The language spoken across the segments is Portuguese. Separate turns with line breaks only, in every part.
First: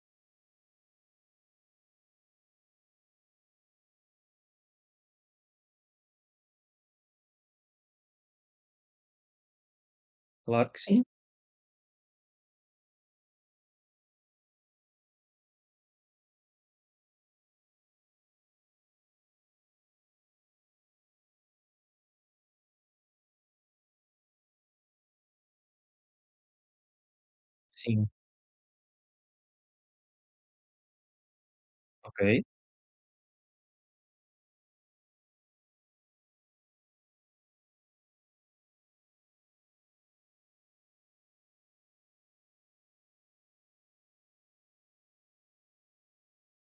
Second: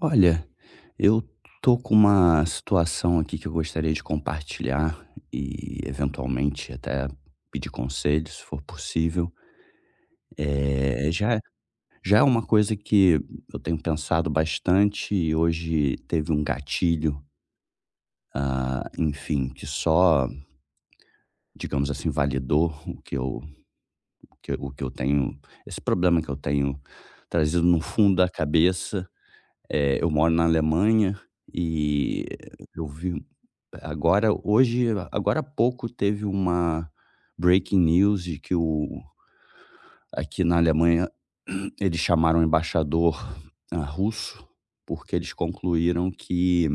Olha, eu tô com uma situação aqui que eu gostaria de compartilhar e eventualmente até pedir conselhos, se for possível.
Claro que sim,
É já já é uma coisa que eu tenho pensado bastante e hoje teve um gatilho, enfim, que só, digamos assim, validou o que eu tenho, esse problema que eu tenho trazido no
sim.
fundo da cabeça. Eu moro na Alemanha
Ok.
e eu vi agora, hoje agora há pouco teve uma breaking news de que o, aqui na Alemanha, eles chamaram o embaixador, russo, porque eles concluíram que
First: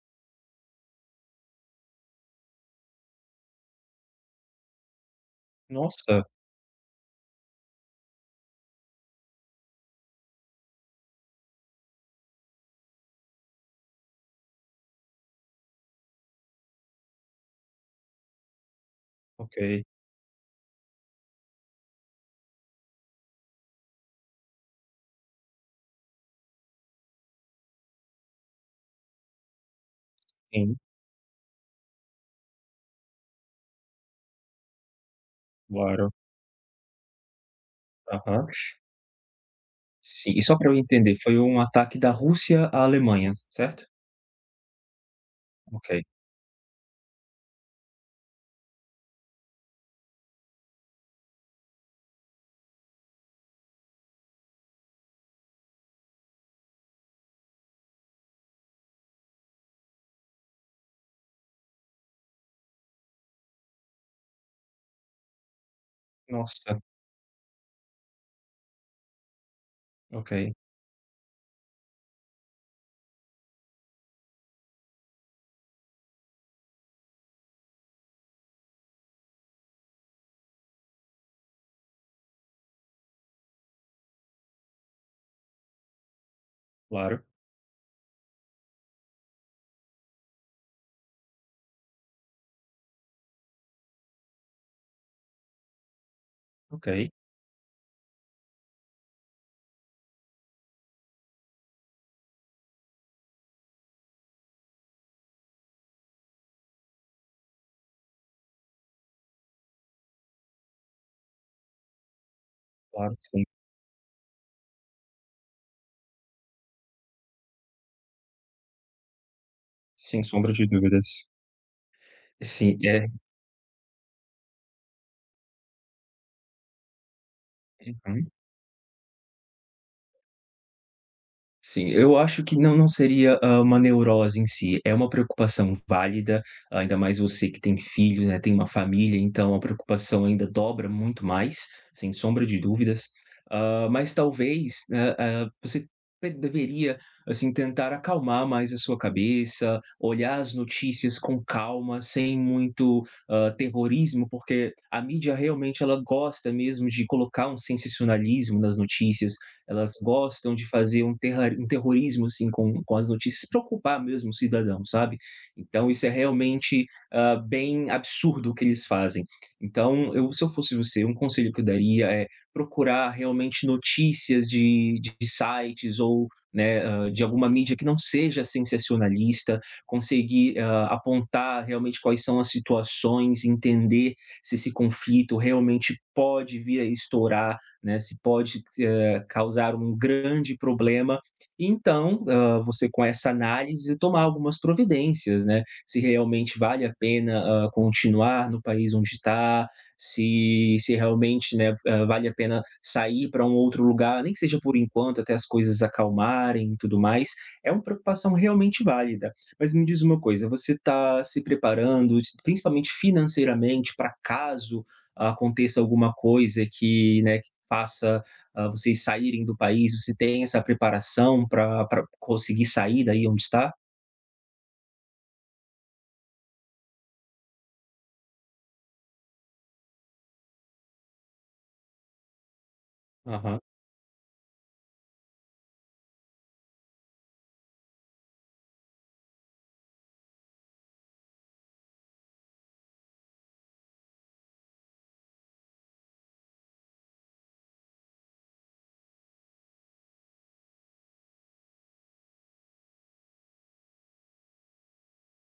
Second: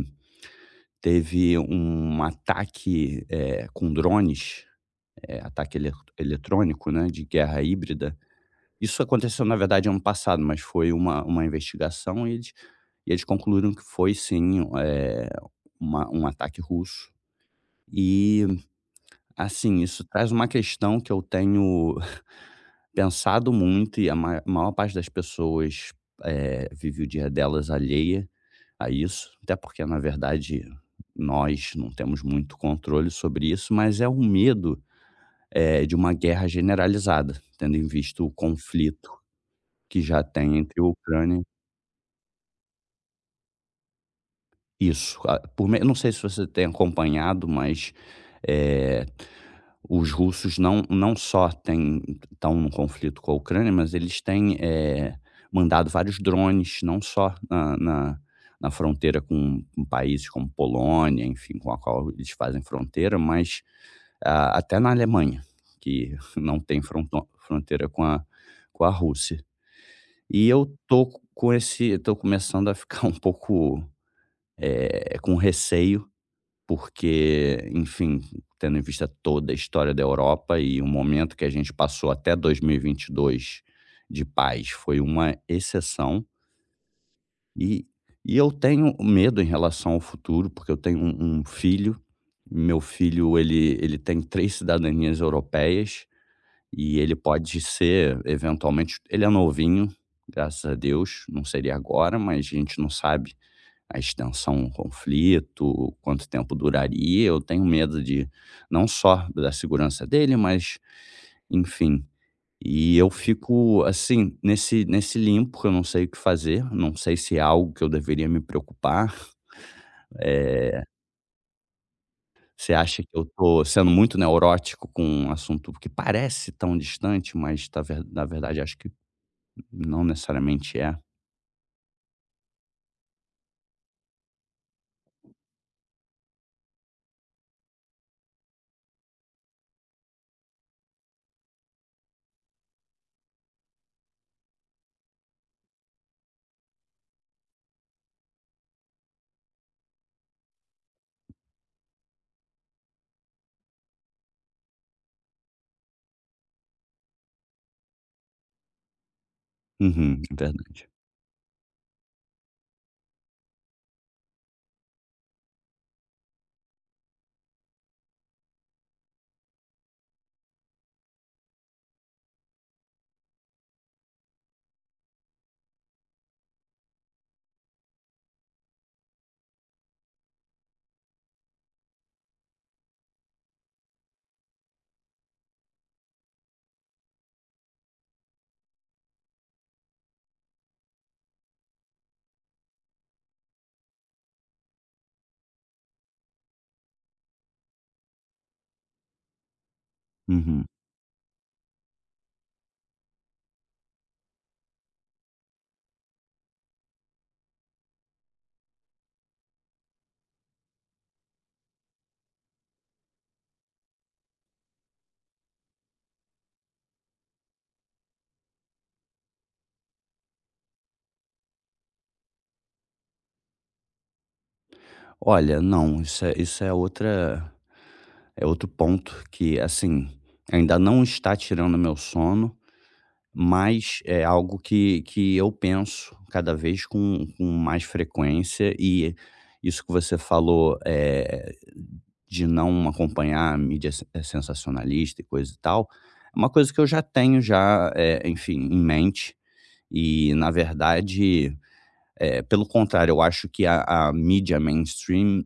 teve um ataque, com drones, ataque
Nossa,
eletrônico, né, de guerra híbrida. Isso aconteceu, na verdade, ano passado, mas foi uma investigação e eles concluíram que foi sim, uma, um ataque russo. E, assim,
ok.
isso traz uma questão que eu tenho pensado muito. E a ma maior parte das pessoas, vive o dia delas alheia a isso, até porque, na verdade,
Sim,
nós não temos muito controle sobre isso, mas é o medo, de
claro.
uma guerra generalizada, tendo em vista o
Aham.
conflito que já
Sim, e só
tem
para eu
entre a
entender, foi
Ucrânia.
um ataque da Rússia à Alemanha, certo?
Isso, ah, por me não
Ok.
sei se você tem acompanhado, mas, eh, os russos não só têm, estão num conflito com a Ucrânia, mas eles têm, mandado vários drones, não só na fronteira com países como Polônia, enfim, com a qual eles fazem fronteira, mas, até na Alemanha, que não
Nossa,
tem fronton fronteira com a, com a Rússia. E
ok.
eu tô com esse tô começando a ficar um pouco, com receio, porque, enfim, tendo em vista toda a história da Europa, e o momento que a gente passou até 2022 de paz foi uma exceção.
Claro,
E e eu tenho medo em relação ao futuro, porque eu tenho um filho. Meu filho, ele tem 3 cidadanias europeias
ok.
e ele pode ser eventualmente, ele é novinho, graças a Deus, não seria agora, mas a gente não sabe a extensão do conflito, quanto tempo duraria. Eu tenho medo, de não só da segurança dele, mas enfim. E eu
Claro que sim.
fico assim, nesse limpo que eu não sei o que fazer, não sei se é algo que eu deveria me preocupar.
Sem sombra de
Eh,
dúvidas.
Você
Sim,
acha
é.
que eu tô sendo muito neurótico com um assunto que parece tão distante, mas tá ver na
Uhum.
verdade acho que não necessariamente é.
Sim, eu acho que não seria, uma neurose em si, é uma preocupação válida, ainda mais você que tem filho, né, tem uma família, então a preocupação ainda dobra muito mais, sem sombra de dúvidas. Ah, mas talvez, né, você pe deveria, assim, tentar acalmar mais a sua cabeça, olhar as notícias com calma, sem muito, terrorismo, porque a mídia realmente ela gosta mesmo de colocar um sensacionalismo nas notícias, elas
Uhum, é
gostam de
verdade.
fazer um terra um terrorismo, assim, com as notícias, preocupar mesmo o cidadão, sabe. Então isso é realmente, bem absurdo o que eles fazem. Então eu se eu fosse você, um conselho que eu daria é procurar realmente notícias de sites ou, né, de alguma mídia que não seja sensacionalista, conseguir, apontar realmente quais são as situações, entender se esse conflito realmente pode vir a estourar, né, se pode causar um grande problema. Então, você com essa análise tomar algumas providências, né, se realmente vale a pena, continuar no país onde está,
Uhum.
se realmente, né, vale a pena sair para um outro lugar, nem que seja por enquanto, até as coisas acalmarem e tudo mais. É uma preocupação realmente válida. Mas me diz uma coisa, você está se preparando, principalmente financeiramente, para caso aconteça alguma coisa que, né, que faça vocês saírem do país, você tem essa preparação para pra conseguir sair daí onde está?
Olha, não, isso é outra, é outro ponto que, assim, ainda não está tirando meu sono,
Aham.
mas é algo que eu penso cada vez com mais frequência. E isso que você falou, de não acompanhar a mídia se sensacionalista e coisa e tal, é uma coisa que eu já tenho já, enfim, em mente. E, na verdade, pelo contrário, eu acho que a mídia mainstream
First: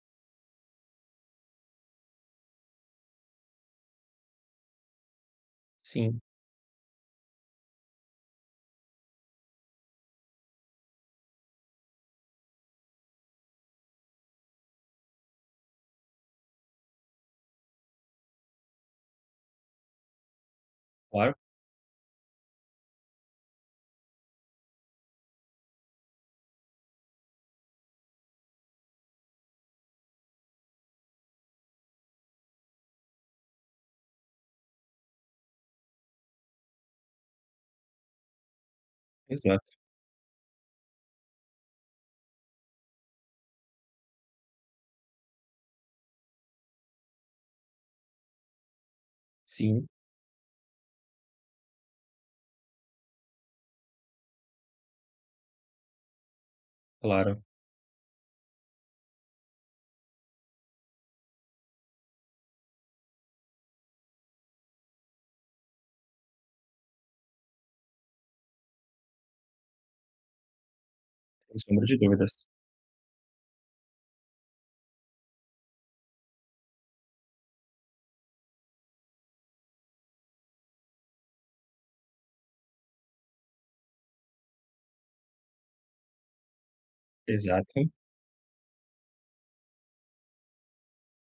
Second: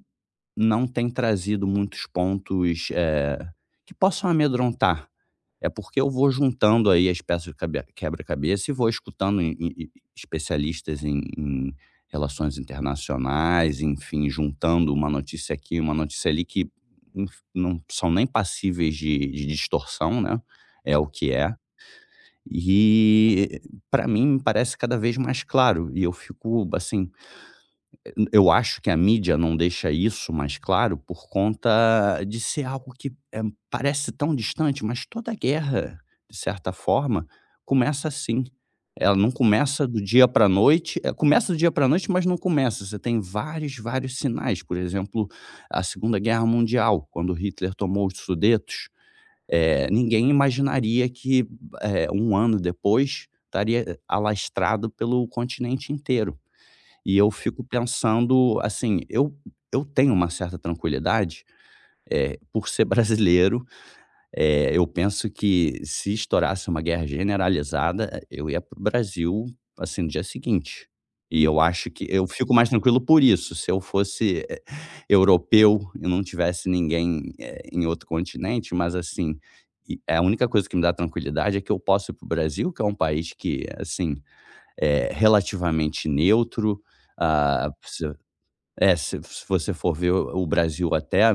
não tem trazido muitos pontos, que possam amedrontar. É porque eu
Sim,
vou juntando aí as peças do cabe quebra-cabeça e vou escutando especialistas em relações internacionais, enfim, juntando uma notícia aqui, uma notícia ali, que inf não são nem passíveis de distorção, né, é o que
claro.
é. E para mim, me parece cada vez mais claro, e eu fico, assim, eu acho que a mídia não deixa isso mais claro por conta de ser algo que, parece tão distante. Mas toda guerra, de certa forma, começa assim. Ela não
Exato.
começa do dia para a noite, começa do dia para a noite, mas não começa, você tem vários, vários sinais. Por exemplo, a Segunda Guerra Mundial, quando Hitler tomou os Sudetos,
Sim,
ninguém imaginaria que, um ano depois, estaria alastrado pelo continente inteiro. E eu
claro.
fico pensando, assim, eu tenho uma certa tranquilidade, por ser brasileiro. Eu penso que se estourasse uma guerra generalizada, eu ia para o Brasil, assim, no dia seguinte. E
Sem
eu
sombra
acho
de
que eu
dúvidas.
fico mais tranquilo por isso. Se eu fosse, europeu e não tivesse ninguém, em outro continente, mas assim, e a única coisa que me dá tranquilidade é que eu posso ir para o Brasil, que é um país que, assim, é relativamente neutro. Ah,
Exato.
se é, se você for ver, o Brasil até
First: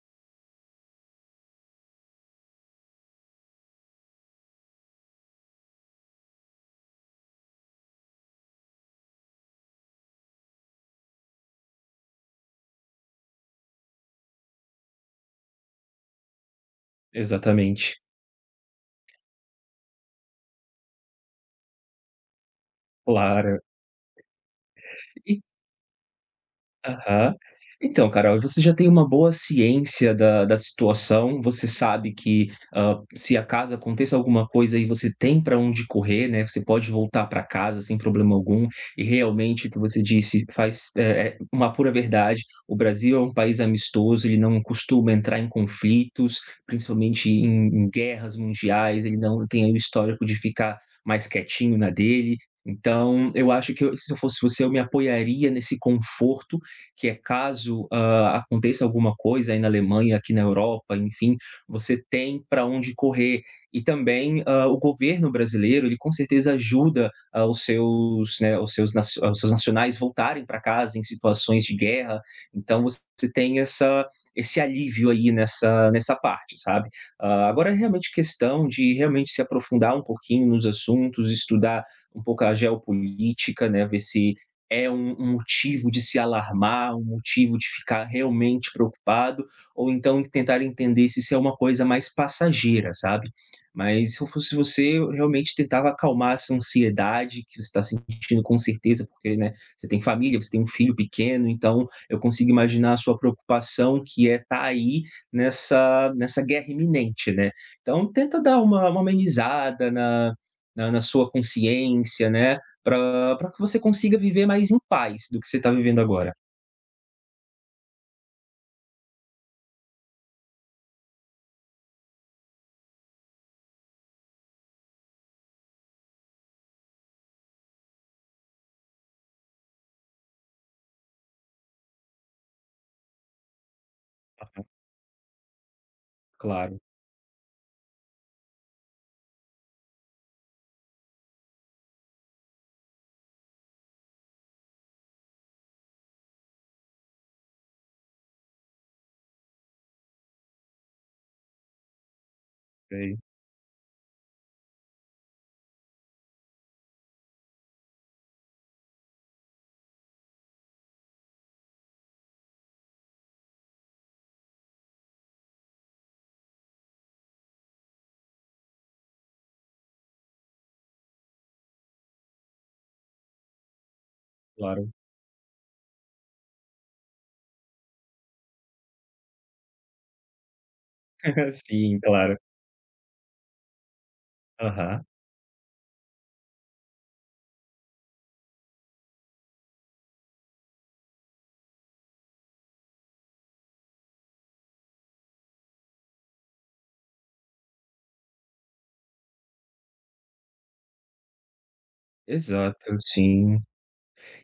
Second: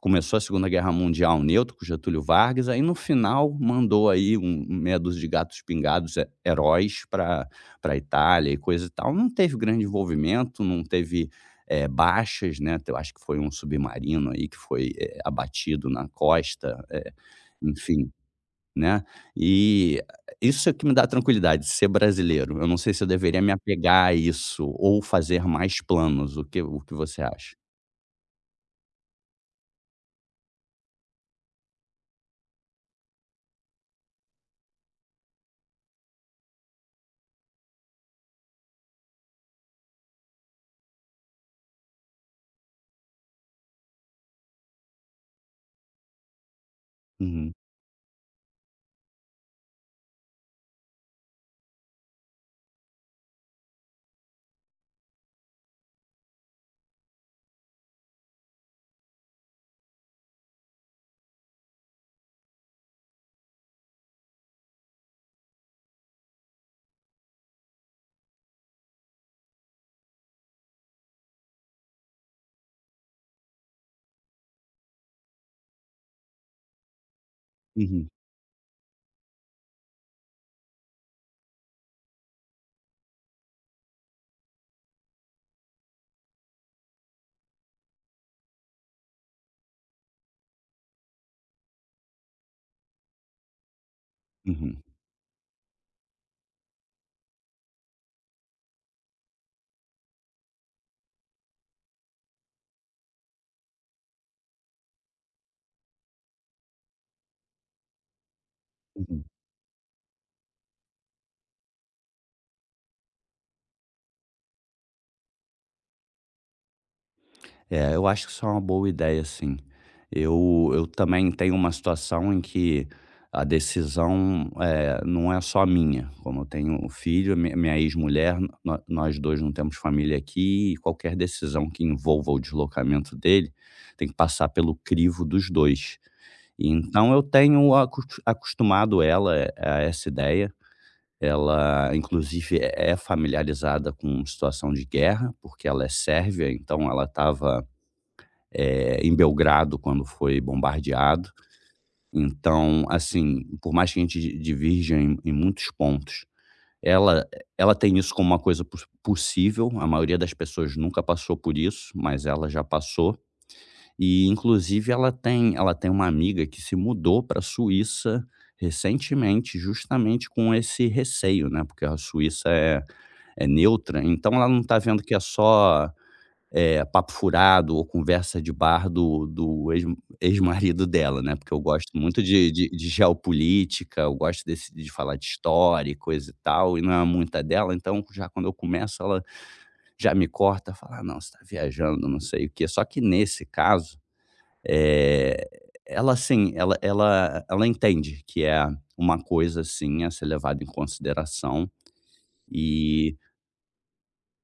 começou a Segunda Guerra Mundial neutro com Getúlio Vargas, aí no final mandou aí um meia dúzia de gatos pingados, he heróis para, pra Itália e coisa e tal. Não teve grande envolvimento, não teve, baixas, né, eu acho que foi um submarino aí que foi, abatido na costa,
Exatamente.
enfim. Né, e isso é o que me dá tranquilidade, ser brasileiro. Eu não sei se eu deveria me
Claro.
apegar a isso ou fazer mais planos. O que você
Aham.
acha?
Então, Carol, você já tem uma boa ciência da situação, você sabe que, se acaso aconteça alguma coisa aí, você tem para onde correr, né, você pode voltar para casa sem problema algum, e realmente o que você disse faz é é uma pura verdade, o Brasil é um país amistoso, ele não costuma entrar em conflitos, principalmente
Uhum,
em guerras mundiais, ele não tem o histórico de ficar mais quietinho na dele. Então, eu acho que eu se eu fosse você, eu me apoiaria nesse conforto que é caso, aconteça alguma coisa aí na Alemanha, aqui na Europa, enfim, você tem para onde correr. E também, o governo brasileiro, ele com certeza ajuda, os seus, né, os seus nacionais voltarem para casa em situações de guerra, então você tem essa esse alívio aí nessa parte, sabe. Agora é
uhum,
realmente questão de realmente se aprofundar um pouquinho nos assuntos, estudar um pouco a geopolítica, né, ver se é um motivo de se alarmar, um motivo de ficar realmente preocupado, ou então tentar entender se isso é uma coisa mais passageira, sabe. Mas se eu fosse
uhum,
você, eu realmente tentava acalmar essa ansiedade que você está sentindo com certeza, porque, né, você tem família, você tem um filho pequeno, então eu consigo imaginar a sua preocupação que é estar aí nessa guerra iminente, né. Então tenta dar uma
uhum.
amenizada na sua consciência, né, pra que você consiga viver mais em paz do que você tá vivendo agora.
É, eu acho que isso é uma boa ideia sim. Eu também tenho uma situação em que a decisão, não é só minha, como eu tenho um filho, mi minha ex-mulher, nó nós 2 não temos família aqui, e qualquer decisão que envolva o deslocamento dele, tem que passar pelo crivo dos dois. E
Claro,
então eu tenho acostumado ela, a essa ideia. Ela, inclusive, é, é familiarizada com situação de guerra, porque ela é sérvia, então ela estava, em Belgrado quando foi bombardeado. Então,
sei,
assim, por mais que a gente di divirja em muitos pontos, ela ela tem isso como uma coisa possível. A maioria das pessoas nunca passou por isso, mas ela já passou. E inclusive ela tem uma amiga que se mudou pra Suíça recentemente, justamente com esse receio, né, porque a Suíça é, é neutra, então ela não está
claro.
vendo que é só, papo furado ou conversa de bar do ex ex-marido dela, né. Porque eu gosto
Sim,
muito
claro.
de geopolítica, eu gosto desse, de
Aham.
falar de história e coisa e tal, e não é muita dela, então já quando eu começo, ela já me corta, fala: "Ah não, você tá viajando, não sei o quê". Só que nesse caso eh, ela assim, ela entende que é uma coisa, assim, a ser levada em consideração.
Exato,
e
sim.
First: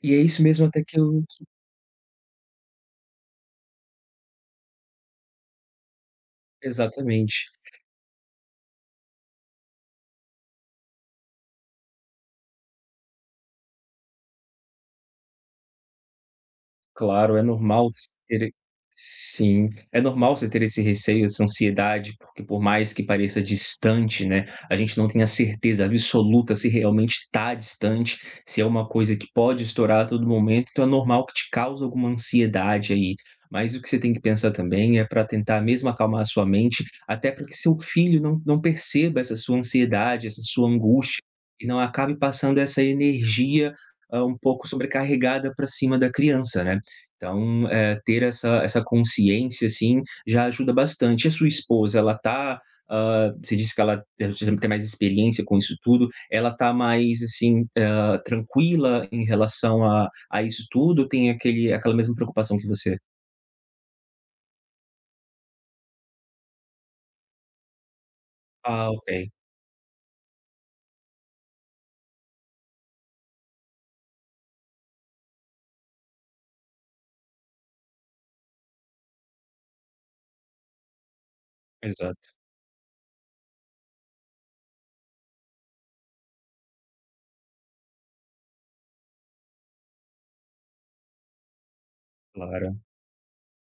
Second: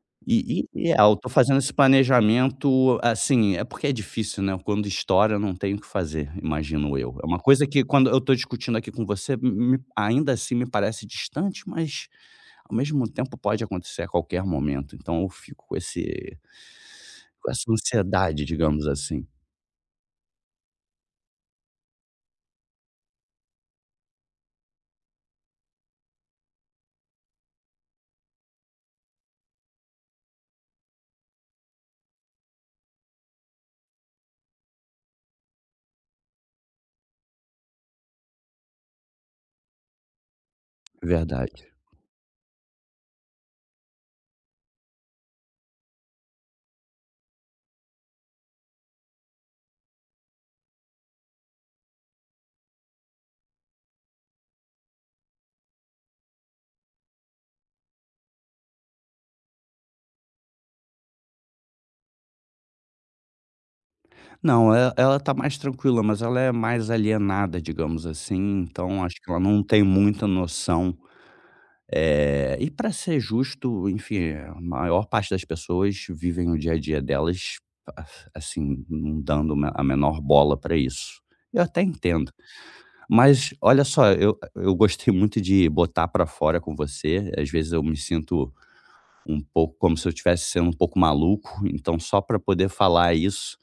E é isso mesmo até
e
que
é, eu
eu
tô fazendo esse planejamento, assim, é porque é difícil, né, quando estoura eu não tenho o que fazer, imagino eu. É uma
exatamente.
coisa que, quando eu tô discutindo aqui com você, me ainda assim me parece distante, mas ao mesmo tempo pode acontecer a qualquer momento, então eu fico com esse
Claro, é
com essa
normal s
ansiedade,
ter
digamos assim.
sim, é normal você ter esse receio, essa ansiedade, porque por mais que pareça distante, né, a gente não tem a certeza absoluta se realmente está distante, se é uma coisa que pode estourar a todo momento, então é normal que te cause alguma ansiedade aí. Mas o que você tem que pensar também é para tentar mesmo acalmar a sua mente, até para que seu filho não perceba essa sua ansiedade, essa sua angústia, e
Verdade.
não acabe passando essa energia, um pouco sobrecarregada para cima da criança, né. Então, ter essa consciência, assim, já ajuda bastante. E a sua esposa, ela tá, você disse que ela tem já tem mais experiência com isso tudo, ela tá mais, assim, tranquila em relação a isso tudo? Ou tem aquele aquela mesma preocupação que você?
Não, e ela tá mais tranquila, mas ela é mais alienada, digamos assim,
Ah,
então acho
ok.
que ela não tem muita noção, e para ser justo, enfim, a maior parte das pessoas vivem o dia a dia delas, a- assim, não dando a menor bola para isso. Eu até
Exato,
entendo, mas olha só, eu gostei muito de botar para fora com você. Às vezes eu me sinto um pouco como se eu estivesse sendo um pouco maluco, então só para poder
claro.
falar isso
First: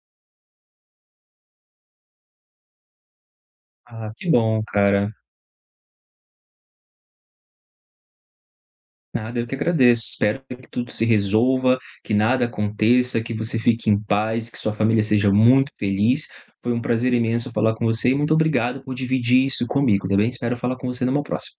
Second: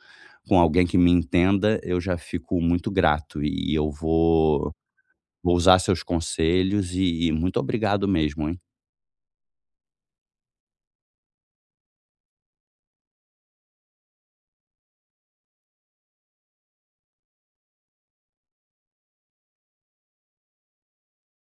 com alguém que me entenda, eu já fico muito grato. E eu
Ah, que bom, cara.
vou usar seus conselhos, e muito obrigado mesmo, hein.
Nada, eu que agradeço. Espero que tudo se resolva, que nada aconteça, que você fique em paz, que sua família seja muito feliz. Foi um prazer imenso falar com você e muito obrigado por dividir isso comigo, tá bem? Espero falar com você numa próxima.